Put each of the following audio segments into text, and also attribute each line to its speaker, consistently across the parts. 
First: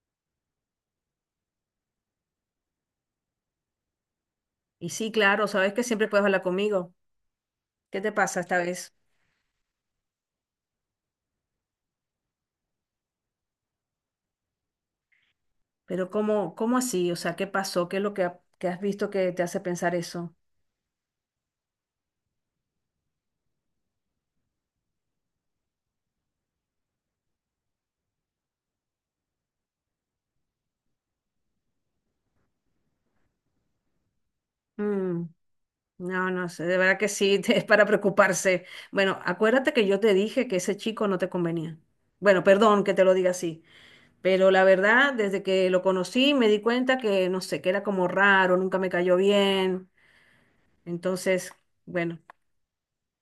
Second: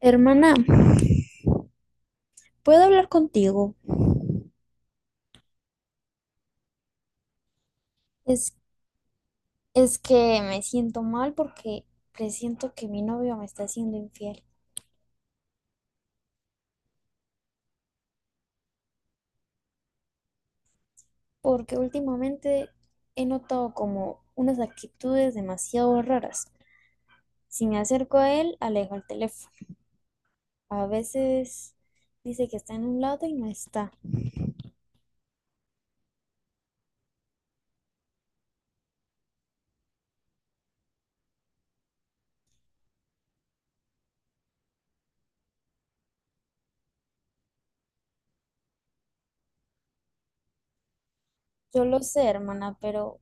Speaker 1: Hermana, ¿puedo hablar contigo?
Speaker 2: Y sí, claro, sabes que siempre puedes hablar conmigo. ¿Qué te pasa
Speaker 1: Es,
Speaker 2: esta vez?
Speaker 1: es que me siento mal porque presiento que mi novio me está haciendo infiel,
Speaker 2: Pero ¿cómo así? O sea, ¿qué pasó? ¿Qué es lo que has visto que te hace pensar eso?
Speaker 1: porque últimamente he notado como unas actitudes demasiado raras. Si me acerco a él, alejo el teléfono. A veces dice que está en un lado y no está.
Speaker 2: Mm, no, no sé, de verdad que sí, es para preocuparse. Bueno, acuérdate que yo te dije que ese chico no te convenía. Bueno, perdón que te lo diga así, pero la verdad, desde que lo conocí me di cuenta que, no sé, que era como raro, nunca me cayó bien. Entonces,
Speaker 1: Yo lo
Speaker 2: bueno,
Speaker 1: sé, hermana, pero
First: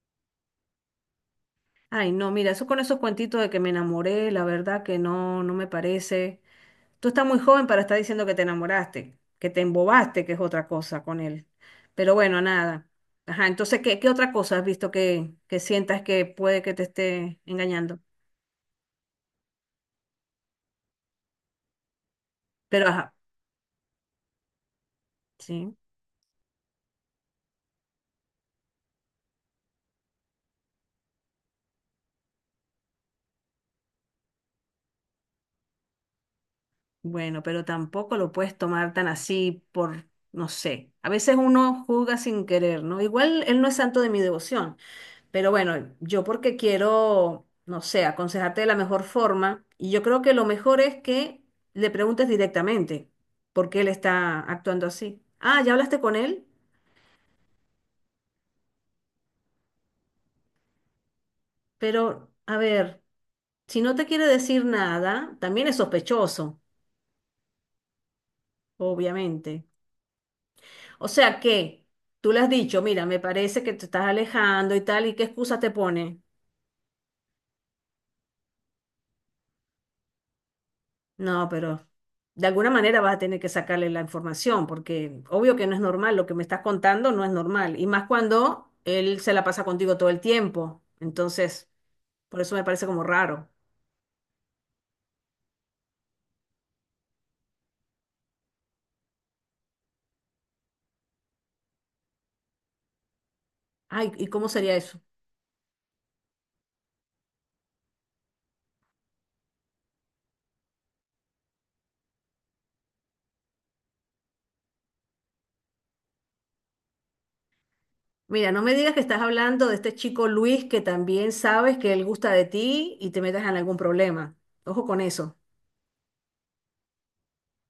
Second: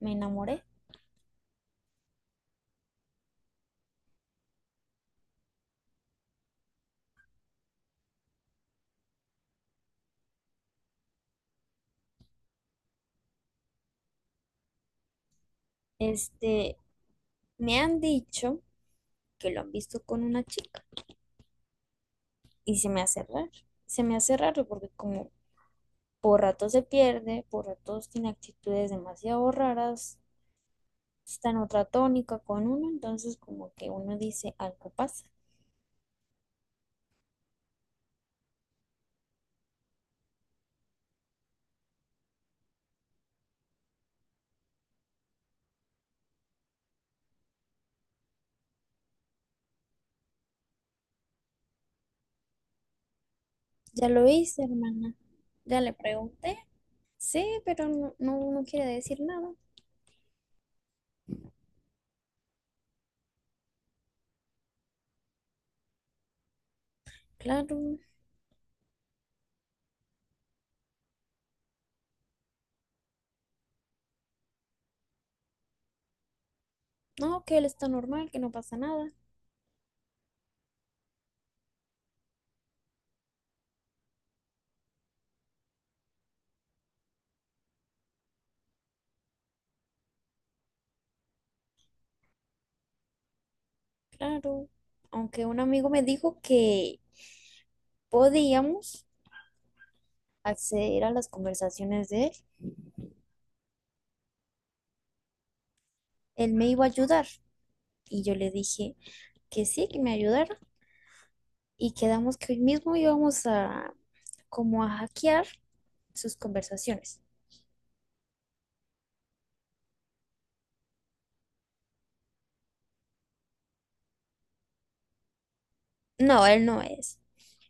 Speaker 1: me enamoré.
Speaker 2: ay, no, mira, eso con esos cuentitos de que me enamoré, la verdad que no, no me parece. Tú estás muy joven para estar diciendo que te enamoraste, que te embobaste, que es otra cosa con él. Pero bueno, nada. Ajá, entonces, ¿qué otra cosa has visto que sientas que puede que
Speaker 1: Este,
Speaker 2: te esté
Speaker 1: Me
Speaker 2: engañando?
Speaker 1: han dicho que lo han visto con una chica y
Speaker 2: Pero
Speaker 1: se me
Speaker 2: ajá,
Speaker 1: hace raro. Se me hace raro porque como
Speaker 2: sí.
Speaker 1: por ratos se pierde, por ratos tiene actitudes demasiado raras, está en otra tónica con uno, entonces como que uno dice algo pasa.
Speaker 2: Bueno, pero tampoco lo puedes tomar tan así por, no sé. A veces uno juzga sin querer, ¿no? Igual él no es santo de mi devoción. Pero bueno, yo porque quiero, no sé, aconsejarte de la mejor forma, y yo creo que lo mejor es que le preguntes directamente por qué él
Speaker 1: Ya lo
Speaker 2: está
Speaker 1: hice,
Speaker 2: actuando
Speaker 1: hermana.
Speaker 2: así. Ah, ya
Speaker 1: Ya le
Speaker 2: hablaste con él,
Speaker 1: pregunté. Sí, pero no quiere decir nada.
Speaker 2: pero a ver, si no te quiere decir nada, también es sospechoso,
Speaker 1: Claro.
Speaker 2: obviamente. O sea que tú le has dicho, mira, me parece que te estás alejando y tal, ¿y qué excusa te pone?
Speaker 1: No, que él está normal, que no pasa nada.
Speaker 2: No, pero de alguna manera vas a tener que sacarle la información, porque obvio que no es normal, lo que me estás contando no es normal, y más cuando él se la pasa contigo todo el tiempo. Entonces, por eso me parece como raro.
Speaker 1: Claro. Aunque un amigo me dijo que podíamos acceder a las conversaciones de él.
Speaker 2: Ay, ¿y cómo sería eso?
Speaker 1: Él me iba a ayudar. Y yo le dije que sí, que me ayudara. Y quedamos que hoy mismo íbamos a como a hackear sus conversaciones.
Speaker 2: Mira, no me digas que estás hablando de este chico Luis, que también sabes que él gusta de ti, y te metas en algún problema. Ojo con eso.
Speaker 1: No, él no es.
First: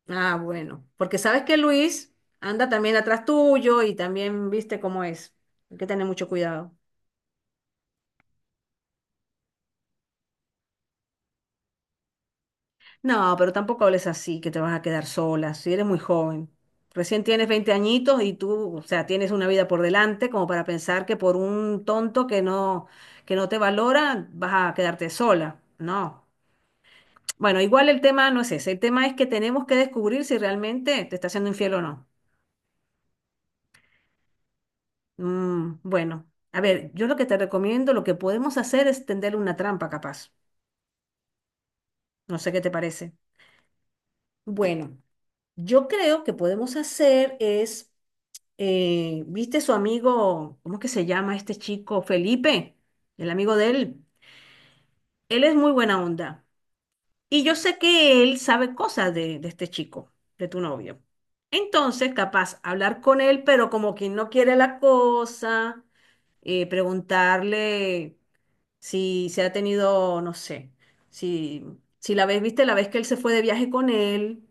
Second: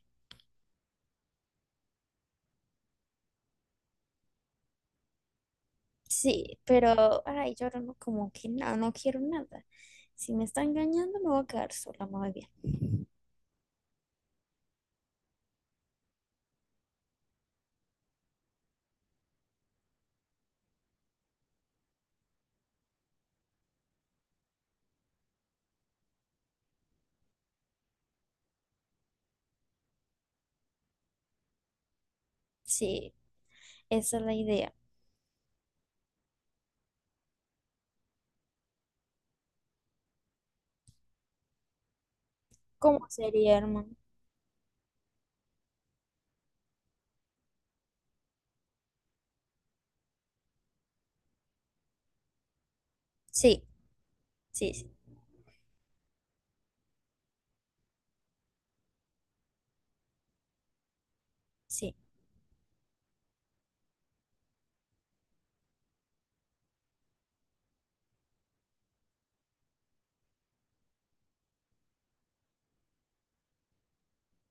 Speaker 2: Ah, bueno, porque sabes que Luis anda también atrás tuyo y también viste cómo es. Hay que tener mucho
Speaker 1: Sí,
Speaker 2: cuidado.
Speaker 1: pero, ay, yo ahora no, como que no, no quiero nada. Si me está engañando, me voy a quedar sola, muy bien.
Speaker 2: No, pero tampoco hables así, que te vas a quedar sola, si eres muy joven. Recién tienes 20 añitos y tú, o sea, tienes una vida por delante como para pensar que por un tonto que no te valora vas a quedarte sola. No. Bueno, igual el tema no es ese. El tema es que tenemos que descubrir si realmente te está haciendo infiel o no.
Speaker 1: Sí, esa es la idea.
Speaker 2: Bueno, a ver, yo lo que te recomiendo, lo que podemos hacer es tenderle una trampa, capaz. No sé qué te
Speaker 1: ¿Cómo
Speaker 2: parece.
Speaker 1: sería, hermano?
Speaker 2: Bueno, yo creo que podemos hacer es... ¿viste su amigo? ¿Cómo es que se llama este chico? Felipe, el amigo
Speaker 1: Sí,
Speaker 2: de él.
Speaker 1: sí, sí,
Speaker 2: Él es muy buena onda. Y yo sé que él sabe cosas de este chico, de tu novio.
Speaker 1: sí,
Speaker 2: Entonces, capaz hablar con él, pero como quien no quiere la cosa, preguntarle si se ha tenido, no sé, si, si la vez, viste, la vez que él se fue de viaje con él,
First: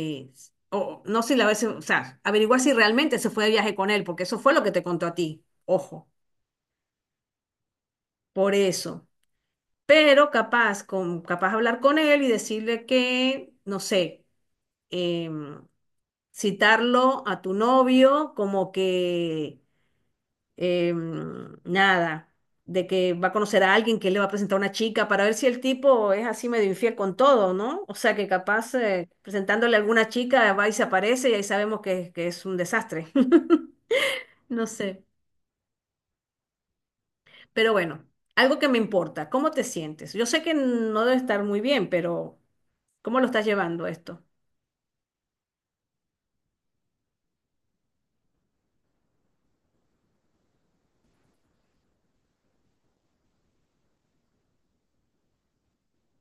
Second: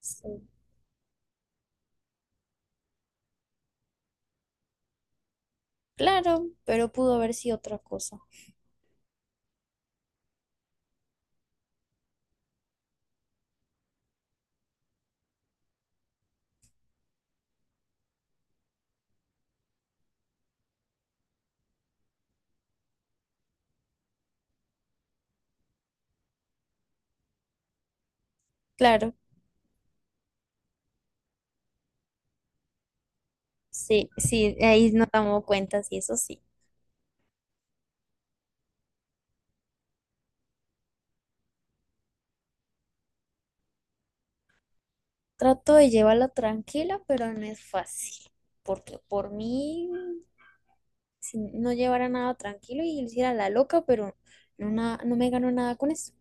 Speaker 1: sí.
Speaker 2: o no sé, si la vez, o sea, averiguar si realmente se fue de viaje con él, porque eso fue lo que te contó a ti, ojo,
Speaker 1: Claro, pero pudo haber sido otra cosa.
Speaker 2: por eso. Pero capaz, capaz hablar con él y decirle que, no sé, em, citarlo a tu novio como que nada, de que va a conocer a alguien que le va a presentar a una chica, para ver si el tipo es así medio infiel con todo, ¿no? O sea que capaz
Speaker 1: Claro,
Speaker 2: presentándole a alguna chica, va y se aparece y ahí sabemos que es un desastre.
Speaker 1: sí, sí,
Speaker 2: No
Speaker 1: ahí
Speaker 2: sé,
Speaker 1: nos damos cuenta, sí, eso sí.
Speaker 2: pero bueno, algo que me importa, ¿cómo te sientes? Yo sé que no debe estar muy bien, pero ¿cómo lo estás llevando esto?
Speaker 1: Trato de llevarla tranquila, pero no es fácil, porque por mí si no llevara nada tranquilo y hiciera la loca, pero no, na- no me ganó nada con eso.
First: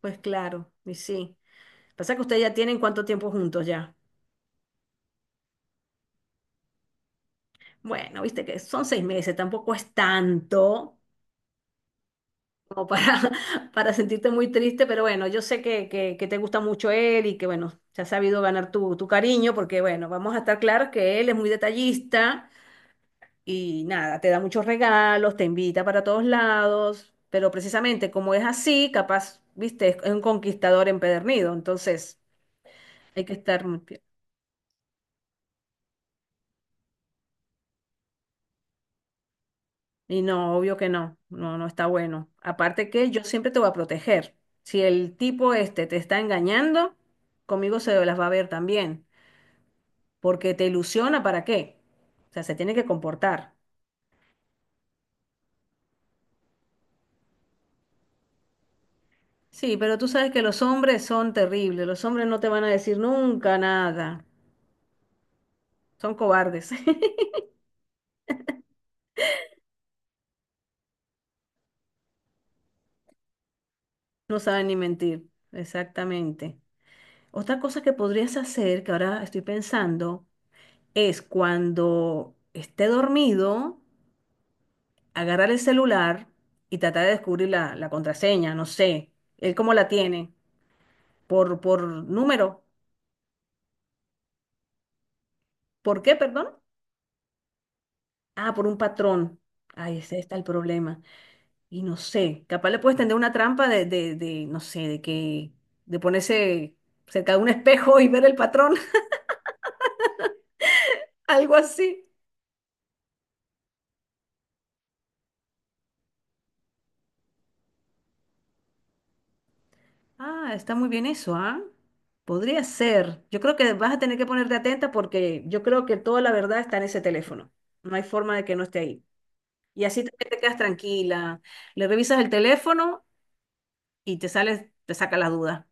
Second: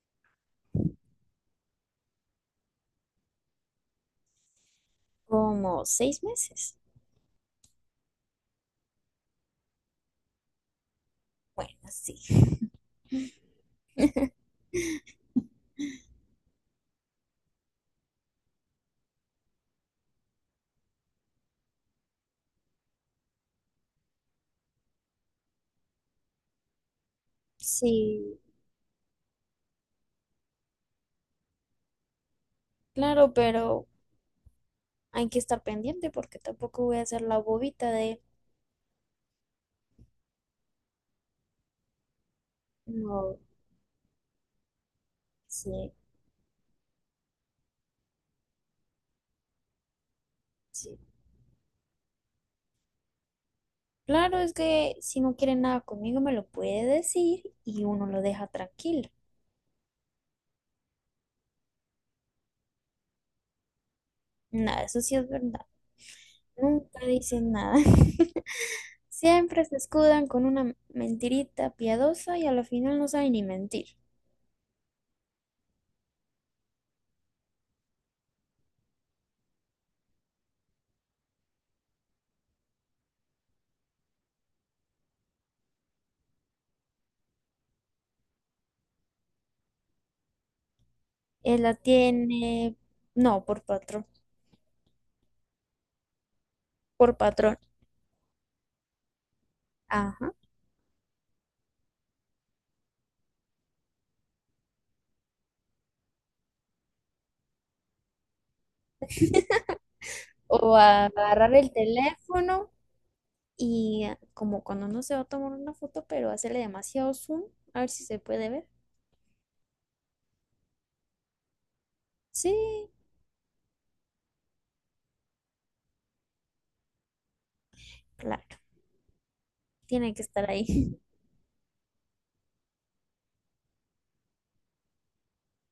Speaker 2: Pues claro, y sí. Pasa que ustedes ya tienen cuánto tiempo juntos ya.
Speaker 1: Como seis meses.
Speaker 2: Bueno, viste que son 6 meses, tampoco es tanto,
Speaker 1: Bueno, sí.
Speaker 2: como para, para sentirte muy triste, pero bueno, yo sé que, que te gusta mucho él, y que bueno, se ha sabido ganar tu, tu cariño, porque bueno, vamos a estar claros que él es muy detallista y nada, te da muchos regalos, te invita para todos lados, pero precisamente como
Speaker 1: Sí,
Speaker 2: es así, capaz, viste, es un conquistador empedernido, entonces hay
Speaker 1: claro,
Speaker 2: que estar muy...
Speaker 1: pero
Speaker 2: pi-
Speaker 1: hay que estar pendiente porque tampoco voy a ser la bobita de...
Speaker 2: Y no, obvio que no, no, no está bueno. Aparte que yo
Speaker 1: No,
Speaker 2: siempre te voy a proteger. Si el tipo este
Speaker 1: sí,
Speaker 2: te está engañando, conmigo se las va a ver también, porque te
Speaker 1: sí.
Speaker 2: ilusiona, ¿para qué? O sea, se tiene que comportar.
Speaker 1: Claro, es que si no quiere nada conmigo me lo puede decir y uno lo deja tranquilo.
Speaker 2: Sí, pero tú sabes que los hombres son terribles, los hombres no te van a decir nunca nada,
Speaker 1: Nada, eso sí es verdad.
Speaker 2: son cobardes,
Speaker 1: Nunca dicen nada. Siempre se escudan con una mentirita piadosa y a la final no saben ni mentir.
Speaker 2: no saben ni mentir, exactamente. Otra cosa que podrías hacer, que ahora estoy pensando, es cuando esté dormido, agarrar el celular y tratar de descubrir la, la contraseña, no sé, él cómo la tiene, por,
Speaker 1: Él la
Speaker 2: por número,
Speaker 1: tiene, no, por patrón,
Speaker 2: ¿por qué, perdón?
Speaker 1: por patrón.
Speaker 2: Ah, por un patrón. Ahí ese
Speaker 1: Ajá.
Speaker 2: está el problema. Y no sé, capaz le puedes tender una trampa de, no sé, de que, de ponerse cerca de un espejo y ver el patrón,
Speaker 1: O
Speaker 2: algo
Speaker 1: agarrar el
Speaker 2: así.
Speaker 1: teléfono y ah, como cuando uno se va a tomar una foto, pero hacerle demasiado zoom, a ver si se puede ver.
Speaker 2: Ah, está muy bien eso, ¿ah? Podría
Speaker 1: Sí,
Speaker 2: ser. Yo creo que vas a tener que ponerte atenta, porque yo creo que toda la verdad está en ese teléfono. No hay forma de que
Speaker 1: claro,
Speaker 2: no esté ahí. Y así
Speaker 1: tiene que
Speaker 2: también te
Speaker 1: estar
Speaker 2: quedas
Speaker 1: ahí.
Speaker 2: tranquila. Le revisas el teléfono y te sales, te saca la duda.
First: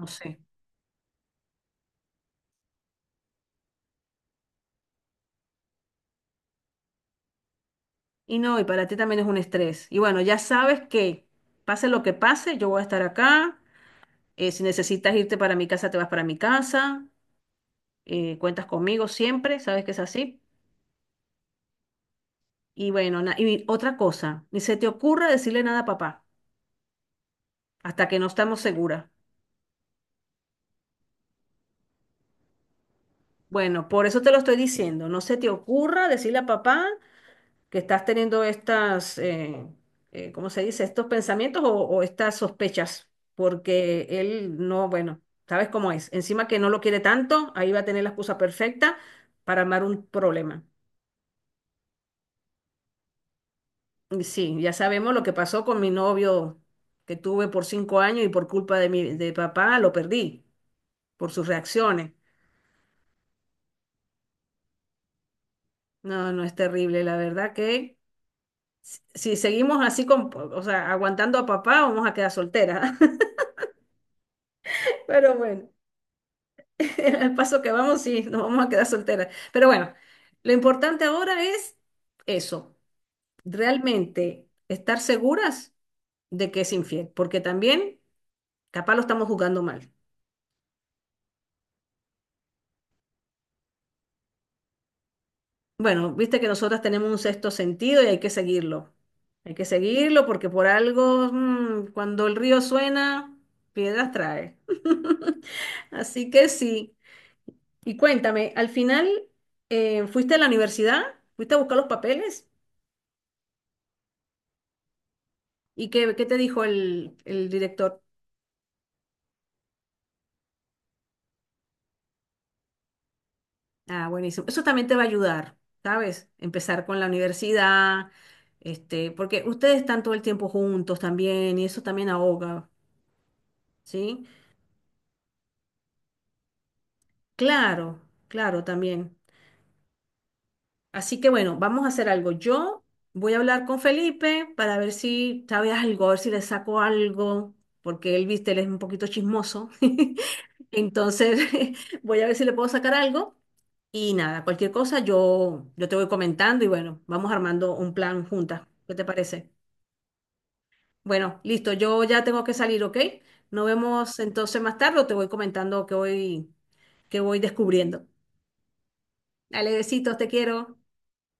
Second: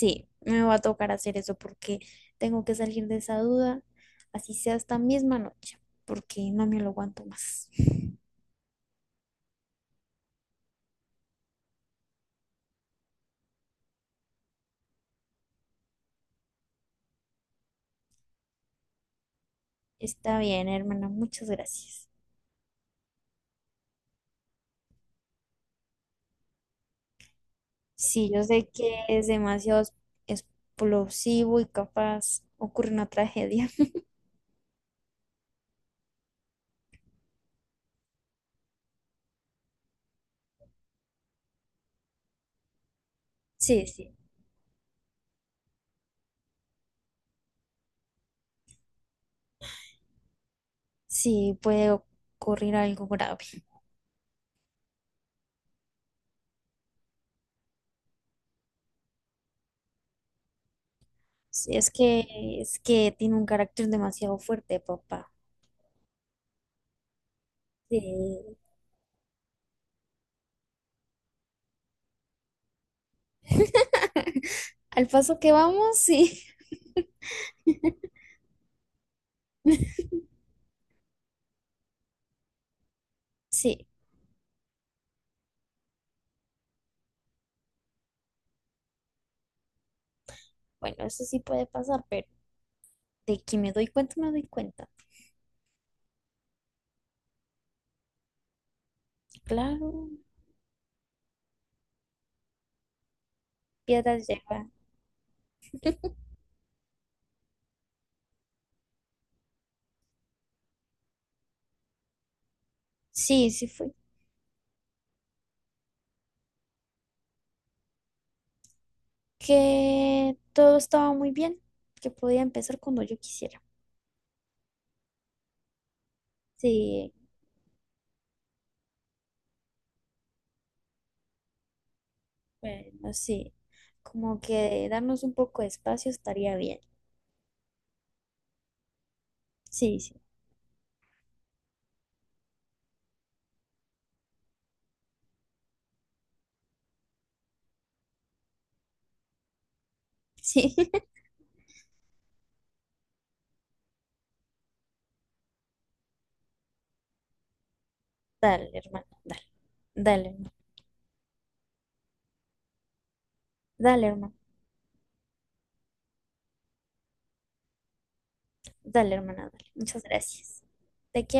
Speaker 2: No sé.
Speaker 1: me va a tocar hacer eso porque tengo que salir de esa duda, así sea esta misma noche, porque no me lo aguanto más.
Speaker 2: Y no, y para ti también es un estrés. Y bueno, ya sabes que pase lo que pase, yo voy a estar acá. Si necesitas irte para mi casa, te vas para mi casa. Cuentas conmigo siempre, sabes que es
Speaker 1: Está
Speaker 2: así.
Speaker 1: bien, hermana, muchas gracias.
Speaker 2: Y bueno, y otra cosa, ni se te ocurra decirle nada a papá hasta que no
Speaker 1: Sí, yo
Speaker 2: estamos
Speaker 1: sé que
Speaker 2: seguras.
Speaker 1: es demasiado explosivo y capaz ocurre una tragedia.
Speaker 2: Bueno, por eso te lo estoy diciendo. No se te ocurra decirle a papá que estás teniendo estas, ¿cómo se dice? Estos pensamientos o estas sospechas,
Speaker 1: Sí,
Speaker 2: porque
Speaker 1: sí,
Speaker 2: él no, bueno, sabes cómo es. Encima que no lo quiere tanto, ahí va a tener la excusa perfecta para armar un problema.
Speaker 1: sí, puede ocurrir algo grave.
Speaker 2: Y sí, ya sabemos lo que pasó con mi novio que tuve por 5 años y por culpa de mi de papá lo perdí por sus
Speaker 1: Sí, es
Speaker 2: reacciones.
Speaker 1: que es que tiene un carácter demasiado fuerte, papá.
Speaker 2: No, no es terrible, la verdad que
Speaker 1: Sí.
Speaker 2: si seguimos así con, o sea, aguantando a papá, vamos a quedar solteras.
Speaker 1: Al
Speaker 2: Pero
Speaker 1: paso que
Speaker 2: bueno,
Speaker 1: vamos, sí.
Speaker 2: al paso que vamos, sí, nos vamos a quedar solteras. Pero bueno, lo importante ahora es eso,
Speaker 1: Sí,
Speaker 2: realmente estar seguras de que es infiel, porque también capaz lo estamos jugando mal.
Speaker 1: bueno, eso sí puede pasar, pero de que me doy cuenta, me doy cuenta.
Speaker 2: Bueno, viste que nosotras tenemos un sexto sentido y hay que seguirlo. Hay que
Speaker 1: Claro,
Speaker 2: seguirlo porque por algo, cuando el río suena, piedras
Speaker 1: piedras
Speaker 2: trae.
Speaker 1: lleva.
Speaker 2: Así que sí. Y cuéntame, al final, ¿fuiste a la universidad? ¿Fuiste a buscar los papeles?
Speaker 1: Sí, sí fue.
Speaker 2: ¿Y qué te dijo el director?
Speaker 1: Que todo estaba muy bien, que podía empezar cuando yo quisiera.
Speaker 2: Ah, buenísimo. Eso también te va a ayudar, ¿sabes? Empezar con la
Speaker 1: Sí,
Speaker 2: universidad, este, porque ustedes están todo el tiempo juntos también y eso también ahoga,
Speaker 1: bueno, sí,
Speaker 2: ¿sí?
Speaker 1: como que darnos un poco de espacio estaría bien.
Speaker 2: Claro, claro, también.
Speaker 1: Sí, sí,
Speaker 2: Así que bueno, vamos a hacer algo. Yo voy a hablar con Felipe para ver si sabe algo, a ver si le saco algo, porque él, viste, él es un poquito chismoso.
Speaker 1: sí.
Speaker 2: Entonces, voy a ver si le puedo sacar algo. Y nada, cualquier cosa yo te voy comentando, y bueno, vamos armando un plan juntas.
Speaker 1: Dale,
Speaker 2: ¿Qué te
Speaker 1: hermano, dale,
Speaker 2: parece?
Speaker 1: dale, hermano,
Speaker 2: Bueno, listo, yo ya tengo que salir, ¿ok? Nos
Speaker 1: dale,
Speaker 2: vemos
Speaker 1: hermano,
Speaker 2: entonces más tarde, o te voy comentando que voy descubriendo.
Speaker 1: dale, hermana, dale.
Speaker 2: Dale,
Speaker 1: Muchas
Speaker 2: besitos, te
Speaker 1: gracias.
Speaker 2: quiero.
Speaker 1: Te quiero.